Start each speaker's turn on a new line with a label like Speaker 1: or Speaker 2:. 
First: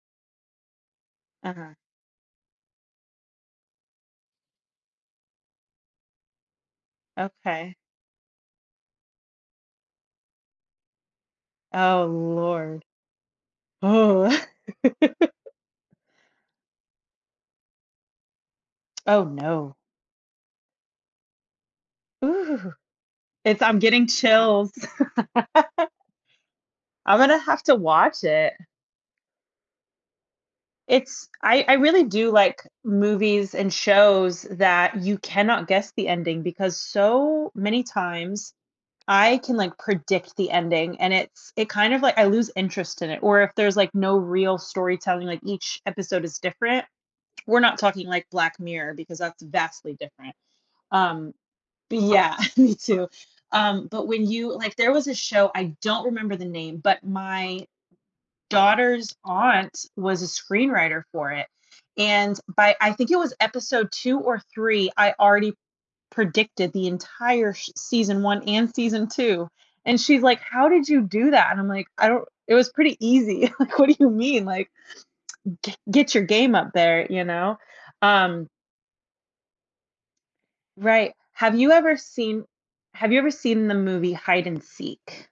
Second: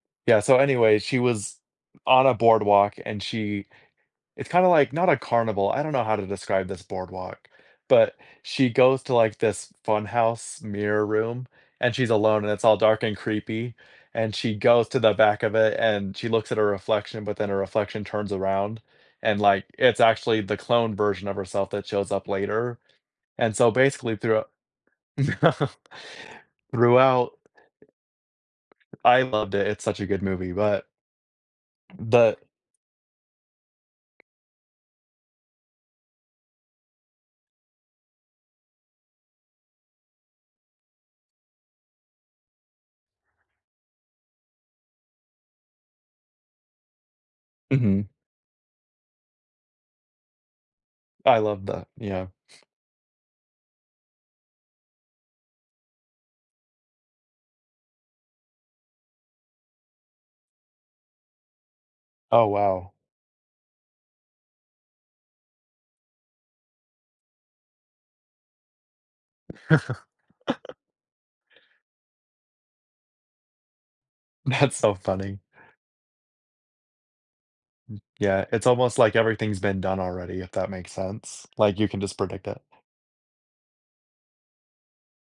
Speaker 1: Yeah, so anyway, she was
Speaker 2: Uh-huh.
Speaker 1: on a boardwalk, and she it's kinda like, not a carnival, I don't know how to describe this boardwalk,
Speaker 2: Okay.
Speaker 1: but she goes to, like, this fun house mirror room, and
Speaker 2: Oh,
Speaker 1: she's alone, and it's all
Speaker 2: lord.
Speaker 1: dark and creepy,
Speaker 2: Oh.
Speaker 1: and she goes to the back of it, and she looks at her reflection, but then her reflection turns around,
Speaker 2: Oh,
Speaker 1: and, like,
Speaker 2: no.
Speaker 1: it's actually the cloned version of herself that shows up
Speaker 2: Ooh!
Speaker 1: later. And
Speaker 2: It's
Speaker 1: so
Speaker 2: I'm getting
Speaker 1: basically throughou
Speaker 2: chills. I'm
Speaker 1: throughout.
Speaker 2: gonna have to watch it.
Speaker 1: I loved it, it's such a good movie, but
Speaker 2: It's I I really do,
Speaker 1: But
Speaker 2: like, movies and shows that you cannot guess the ending, because so many times I can, like, predict the ending, and it's it kinda, like I lose interest in it, or if there's, like, no real storytelling, like, each episode is different we're not talking,
Speaker 1: Mhm.
Speaker 2: like, Black Mirror. because that's vastly different, um
Speaker 1: I love that, yeah.
Speaker 2: Yeah, me too um, but when you like, there was a show, I don't remember the name, but my daughter's aunt was a screenwriter for it, and
Speaker 1: Oh,
Speaker 2: by
Speaker 1: wow.
Speaker 2: I think it was episode 2 or 3, I already predicted the entire sh season 1 and season 2, and she's, like, "How did you do that?" And, I'm, like, "I don't it was pretty easy, like, what do you mean, like
Speaker 1: That's so funny.
Speaker 2: gre get your game up there, you know,"
Speaker 1: Mm yeah,
Speaker 2: um
Speaker 1: it's almost like everything's been done already, if that makes
Speaker 2: Right,
Speaker 1: sense,
Speaker 2: have you
Speaker 1: like, you
Speaker 2: ever
Speaker 1: can just predict
Speaker 2: seen
Speaker 1: it.
Speaker 2: have you ever seen the movie Hide and Seek?